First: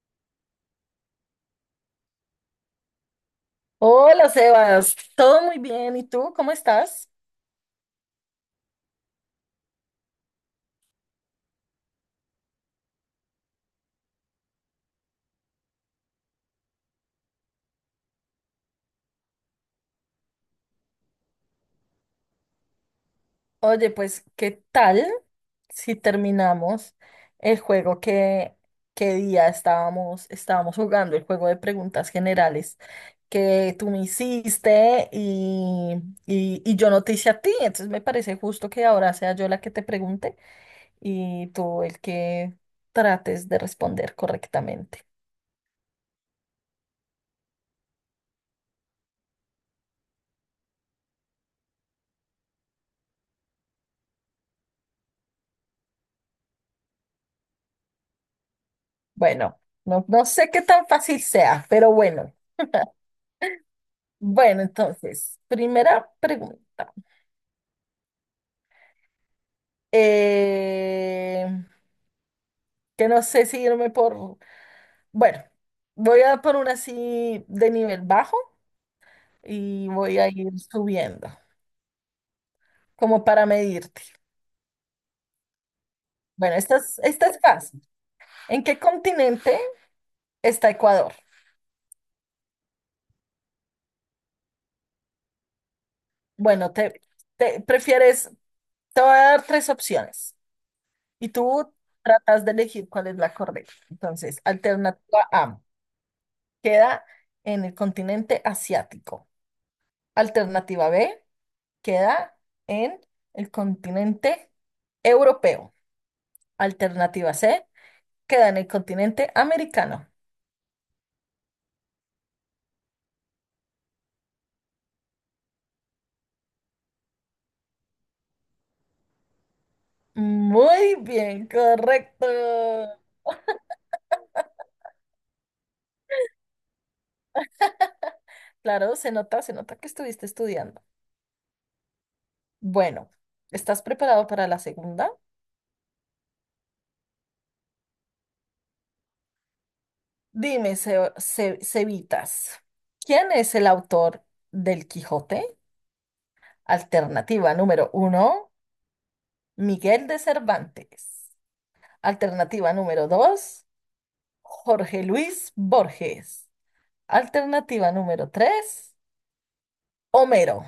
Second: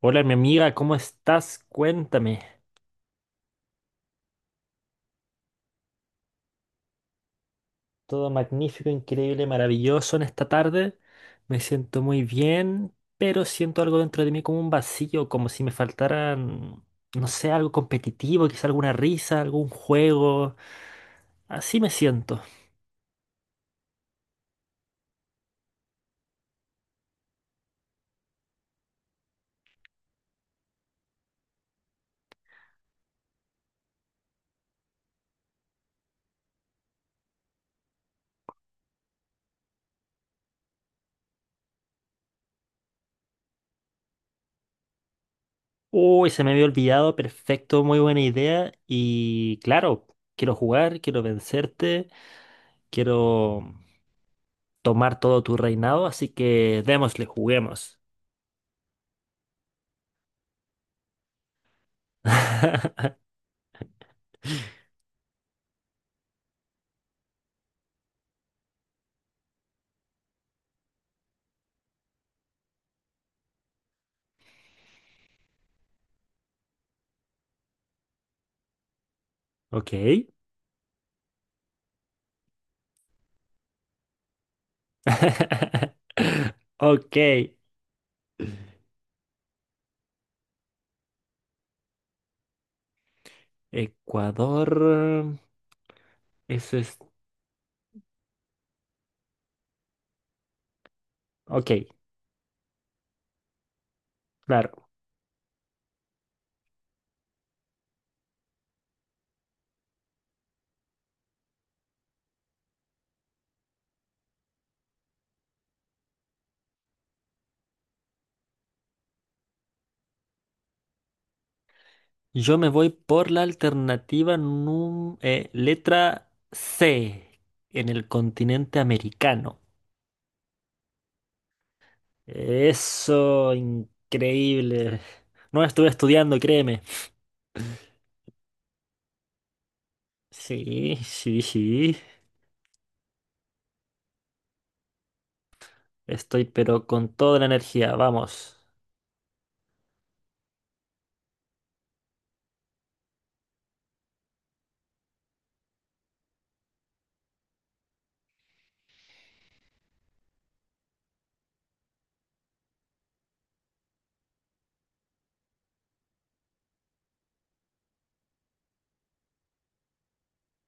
Hola, mi amiga, ¿cómo estás? Cuéntame. Hola Sebas, todo muy bien. ¿Y tú cómo estás? Todo magnífico, increíble, maravilloso en esta tarde. Me siento muy bien, pero siento algo dentro de mí como un vacío, como si me faltaran, no sé, algo competitivo, quizá alguna risa, algún juego. Así me siento. Oye, pues, ¿qué tal si terminamos el juego que día estábamos jugando, el juego de preguntas generales que tú me hiciste y yo no te hice a ti? Entonces me parece justo que ahora sea yo la que te pregunte y tú el que trates de responder correctamente. Uy, se me había olvidado, perfecto, muy buena idea. Y claro, quiero jugar, quiero vencerte, quiero tomar todo tu reinado, así que démosle, juguemos. Bueno, no sé qué tan fácil sea, pero bueno. Bueno, entonces, primera pregunta. Eh, que no sé si irme por... Bueno, voy a por una así de nivel bajo y Ok. voy a ir subiendo, como para medirte. Bueno, esta es Ok, fácil. ¿En qué continente está Ecuador? Ecuador. Bueno, Ese es. te prefieres... Te voy a dar tres opciones y Ok, tú tratas de elegir cuál es la correcta. Entonces, claro. alternativa A, queda en el continente asiático. Alternativa B queda en el continente europeo. Alternativa C queda en el continente americano. Yo me voy por la alternativa letra C, en el continente americano. Muy bien, correcto. Eso, increíble. No estuve estudiando, créeme. Claro, se nota que estuviste estudiando. Sí, sí, sí. Bueno, ¿estás preparado para la segunda? Estoy pero con toda la energía, vamos. Dime, Cevitas, ¿quién es el autor del Quijote? Alternativa número uno, Miguel de Cervantes. Alternativa número dos. Jorge Luis Borges. Alternativa número 3. Homero.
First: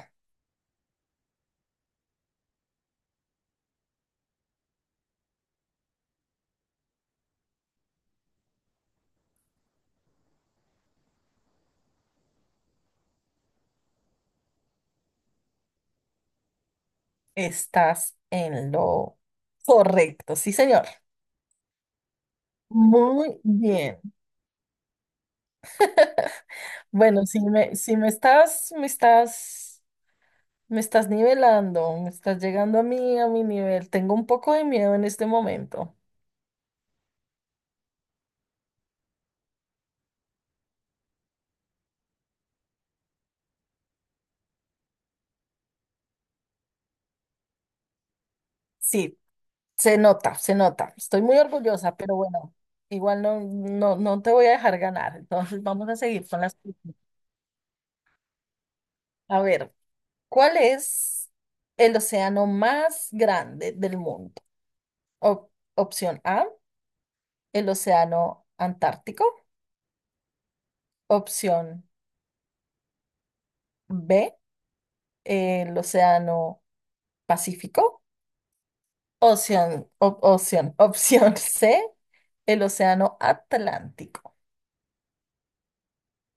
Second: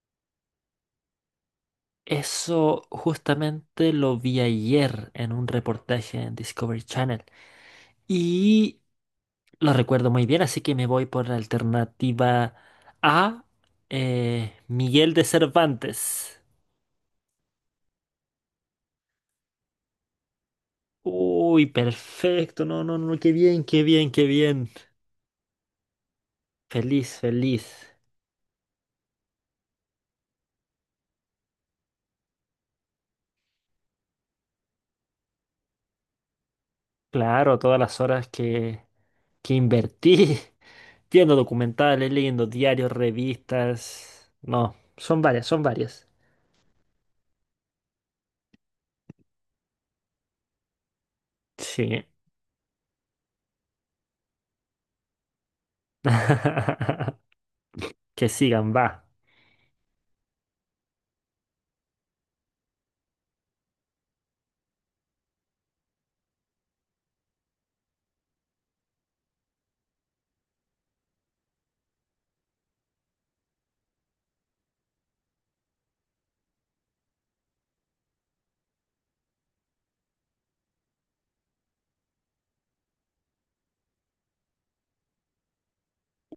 Eso justamente lo vi ayer en un reportaje en Discovery Channel. Y lo recuerdo muy bien, así que me voy por la alternativa A, Miguel de Cervantes. Estás en lo correcto, sí, señor. Uy, perfecto, no, no, no, qué Muy bien, qué bien. bien, qué bien. Feliz, Bueno, si me, feliz. si me estás, me estás, me estás nivelando, me estás llegando a mí, a mi nivel. Tengo un poco de miedo en este momento. Claro, todas las horas que invertí viendo documentales, leyendo diarios, revistas. No, son varias, son varias. Sí, se nota, se nota. Estoy muy orgullosa, Sí. pero bueno, igual no te voy a dejar ganar. Entonces, vamos a seguir con las preguntas. Que sigan, va. A ver. ¿Cuál es el océano más grande del mundo? Opción A, el océano Antártico. Opción B, el océano Pacífico. Opción C, el océano Atlántico.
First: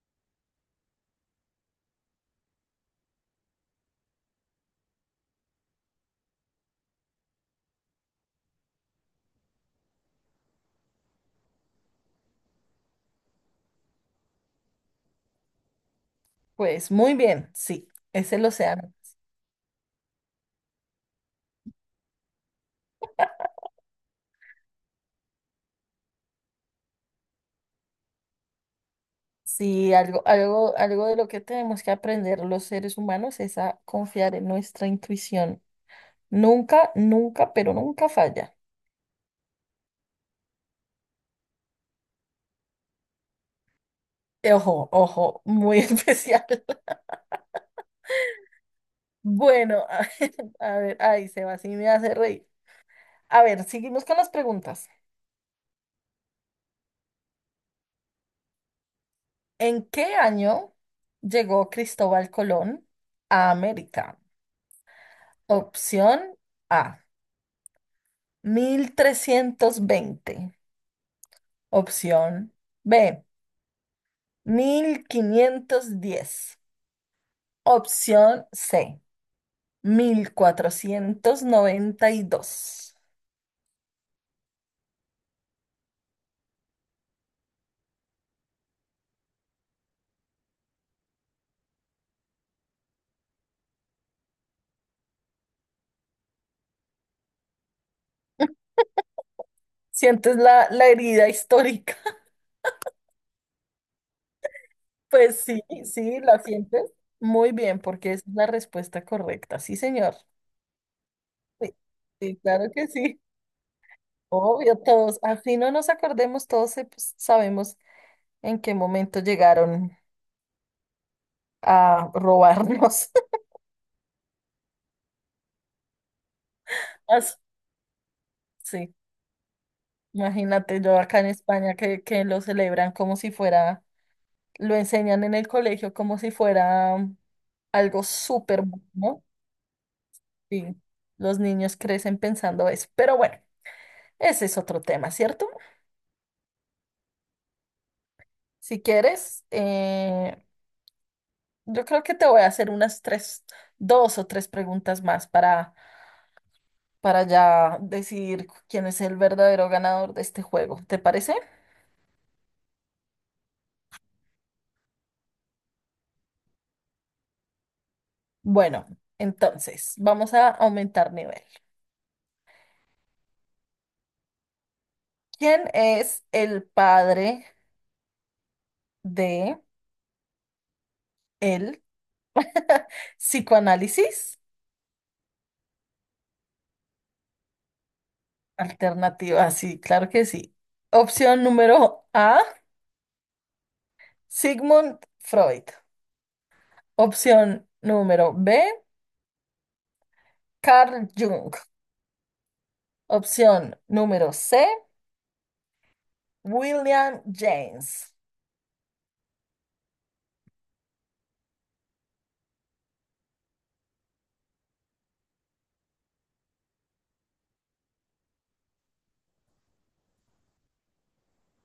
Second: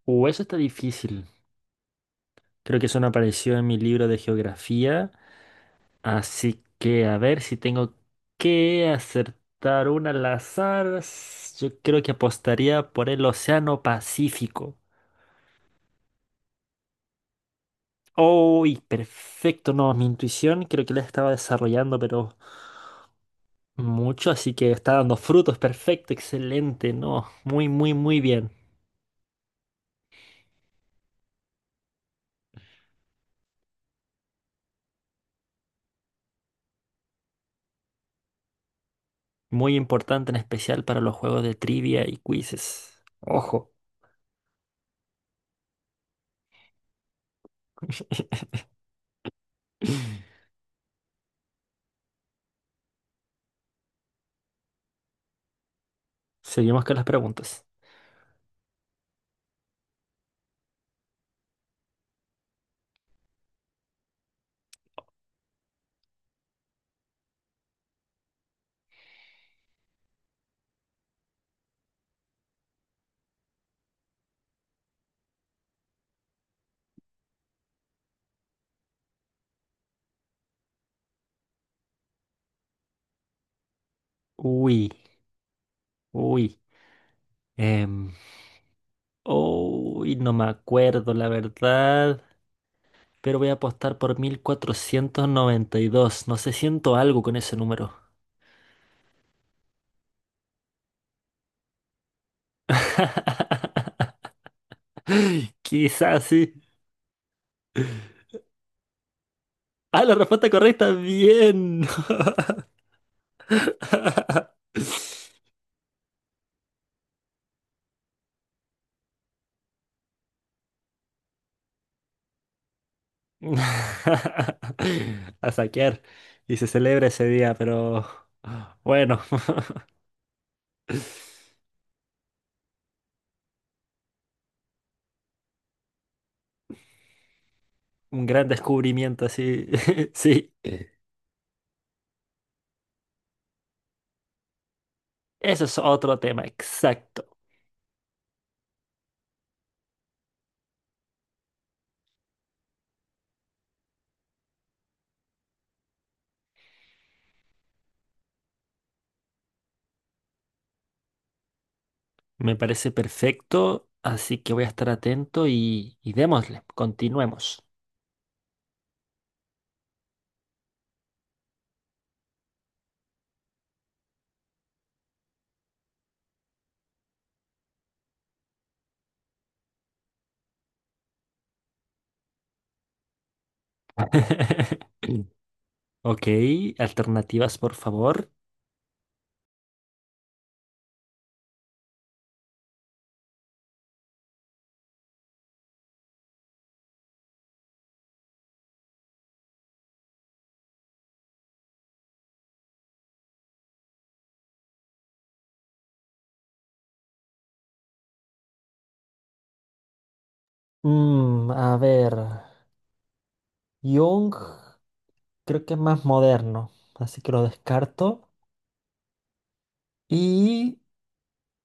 Eso está difícil. Creo que eso no apareció en mi libro de geografía. Así que a ver si tengo que acertar una al azar. Yo creo que apostaría por el Océano Pacífico. Pues muy bien, sí, es el ¡Uy! océano. Perfecto, no, mi intuición creo que la estaba desarrollando, pero mucho, así que está dando frutos. Perfecto, excelente, no. Muy, muy, muy bien. Sí, algo de lo que tenemos que aprender los seres humanos es a confiar en nuestra intuición. Nunca, nunca, pero nunca falla. Muy importante en especial para los juegos de trivia y quizzes. Ojo. Ojo, ojo, muy especial. Bueno, a ver, ay, Seba, sí me hace reír. A ver, seguimos con las preguntas. Seguimos con las preguntas. ¿En qué año llegó Cristóbal Colón a América? Opción A, 1320. Opción B, 1510. Opción C, 1492. Uy, uy. Em, uy, no me acuerdo, la verdad. Pero voy a apostar por 1492. No sé, siento algo con ese número. ¿Sientes la herida histórica? Pues sí, sí, Quizás la sí. sientes. Muy bien, porque esa es la respuesta correcta. Sí, Ah, la señor. respuesta correcta. Sí, Bien. sí, claro que sí. Obvio, todos, así no nos acordemos, pues, sabemos en qué momento llegaron a robarnos. A saquear. Y se celebra ese Así, día, pero sí, bueno, imagínate yo acá en España que lo celebran como si fuera, lo enseñan en el colegio como si fuera algo un gran súper bueno. descubrimiento, sí. Sí. Y los niños crecen pensando eso. Pero bueno, ese es otro tema, ¿cierto? Eso es otro tema, exacto. Si quieres, yo creo que te voy a hacer unas tres, dos o tres preguntas más para ya decidir quién es el verdadero ganador de este juego. ¿Te parece? Me parece perfecto, así que voy a estar atento y démosle, continuemos. Bueno, entonces vamos a aumentar nivel. ¿Quién es el padre de el psicoanálisis? Ok, alternativas, por favor. Alternativa, sí, claro que sí. Opción número A, Sigmund Freud. Opción número B, Carl Jung. Opción número C, William James. Mm, a ver, Jung creo que es más moderno, así que lo descarto. Y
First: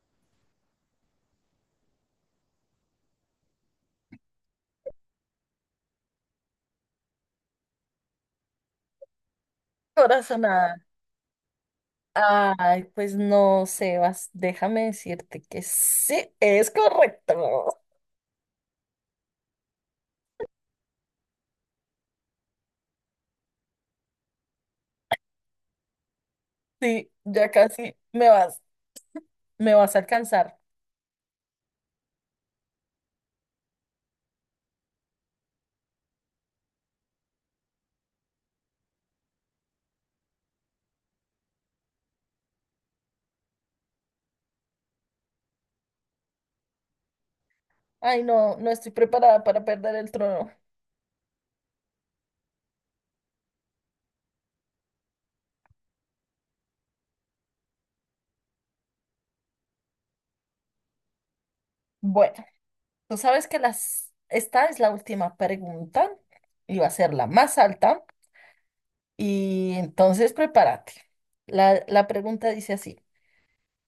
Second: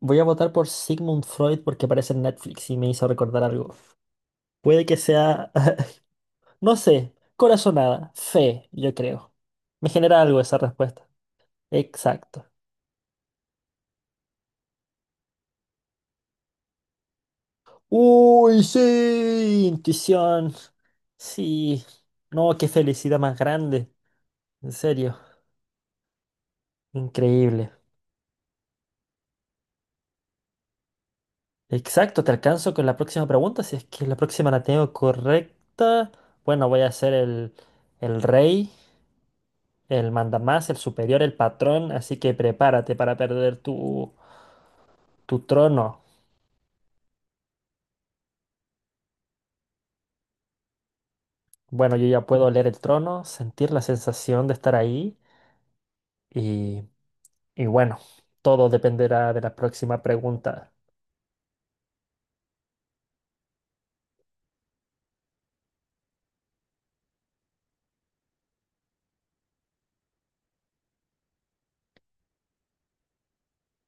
voy a votar por Sigmund Freud porque aparece en Netflix y me hizo recordar algo. Puede que sea, no sé, corazonada, fe, yo creo. Me genera algo esa Corazonada. respuesta. Exacto. Ay, pues no, Sebas, déjame decirte que sí, es correcto. Uy, sí, intuición. Sí. No, qué felicidad más grande. En serio, Sí, ya increíble. casi me vas a alcanzar. Exacto, te alcanzo con la próxima pregunta. Si es que la próxima la tengo correcta, bueno, voy a ser el rey, el mandamás, el superior, el patrón. Así que prepárate para perder tu, tu trono. Ay, no, no estoy preparada para perder el trono. Bueno, yo ya puedo leer el trono, sentir la sensación de estar ahí. Y, y bueno, todo dependerá de la próxima pregunta. Bueno, tú sabes que esta es la última pregunta y va a ser la más alta. Y entonces prepárate. La pregunta dice así.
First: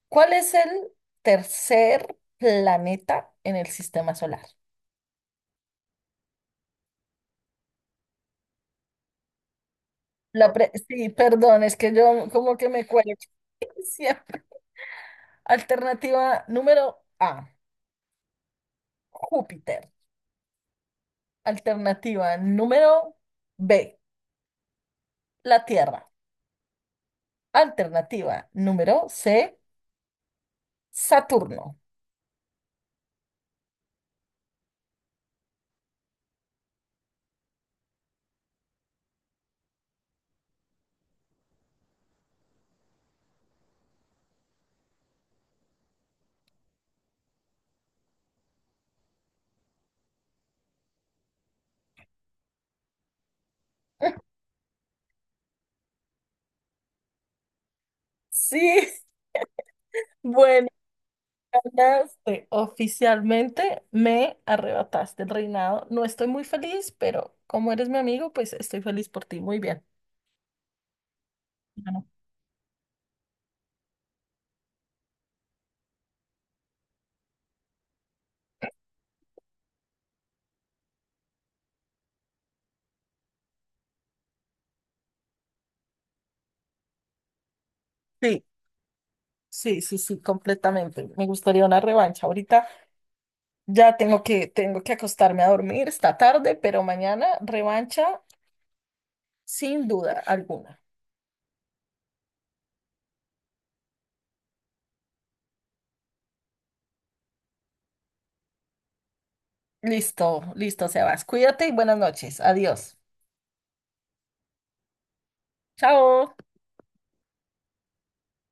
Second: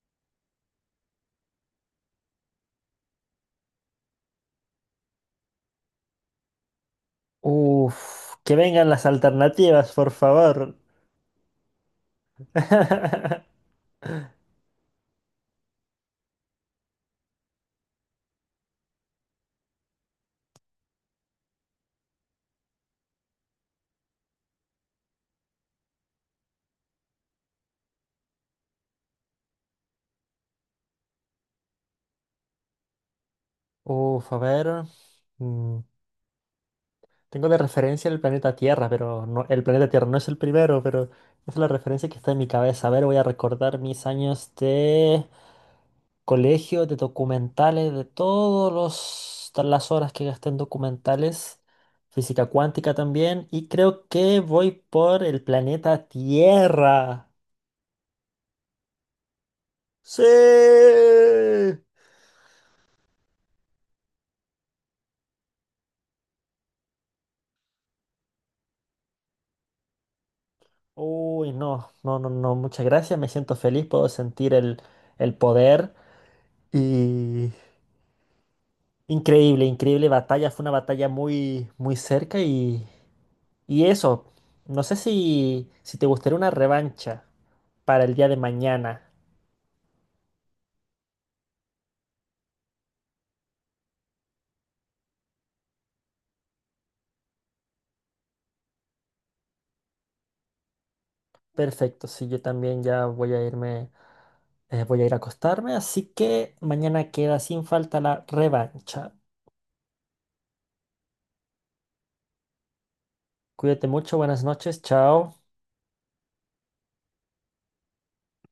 ¿Cuál es el tercer planeta en el sistema solar? Uf, que vengan las alternativas, por favor. Sí, perdón, es que yo como que me cuelgo siempre. Alternativa número A, Júpiter. Alternativa número B, la Tierra. Alternativa número C, Saturno. Uf, a ver. mm, Tengo de referencia el planeta Tierra, pero no, el planeta Tierra no es el primero, pero es la referencia que está en mi cabeza. A ver, voy a recordar mis años de colegio, de documentales, de todas las horas que gasté en documentales, física cuántica también, y creo que voy por el planeta Tierra. Sí, ¡Sí! bueno, ganaste. Oficialmente me arrebataste el reinado. No estoy muy feliz, pero como eres mi amigo, pues estoy feliz por ti. Muy bien. Uy, no, Bueno, no, no, no, muchas gracias, me siento feliz, puedo sentir el poder y increíble, increíble batalla, fue una batalla muy, muy cerca y eso, no sé si, si te gustaría una revancha para el día de Sí, mañana. Sí, completamente. Me gustaría una revancha. Ahorita ya tengo que acostarme a dormir, está tarde, pero mañana revancha sin duda alguna. Perfecto, sí, yo también ya voy a irme, voy a ir a acostarme, así que mañana queda sin falta la revancha. Listo, listo, Sebas. Cuídate y buenas noches. Adiós. Cuídate mucho, buenas noches, chao. Chao.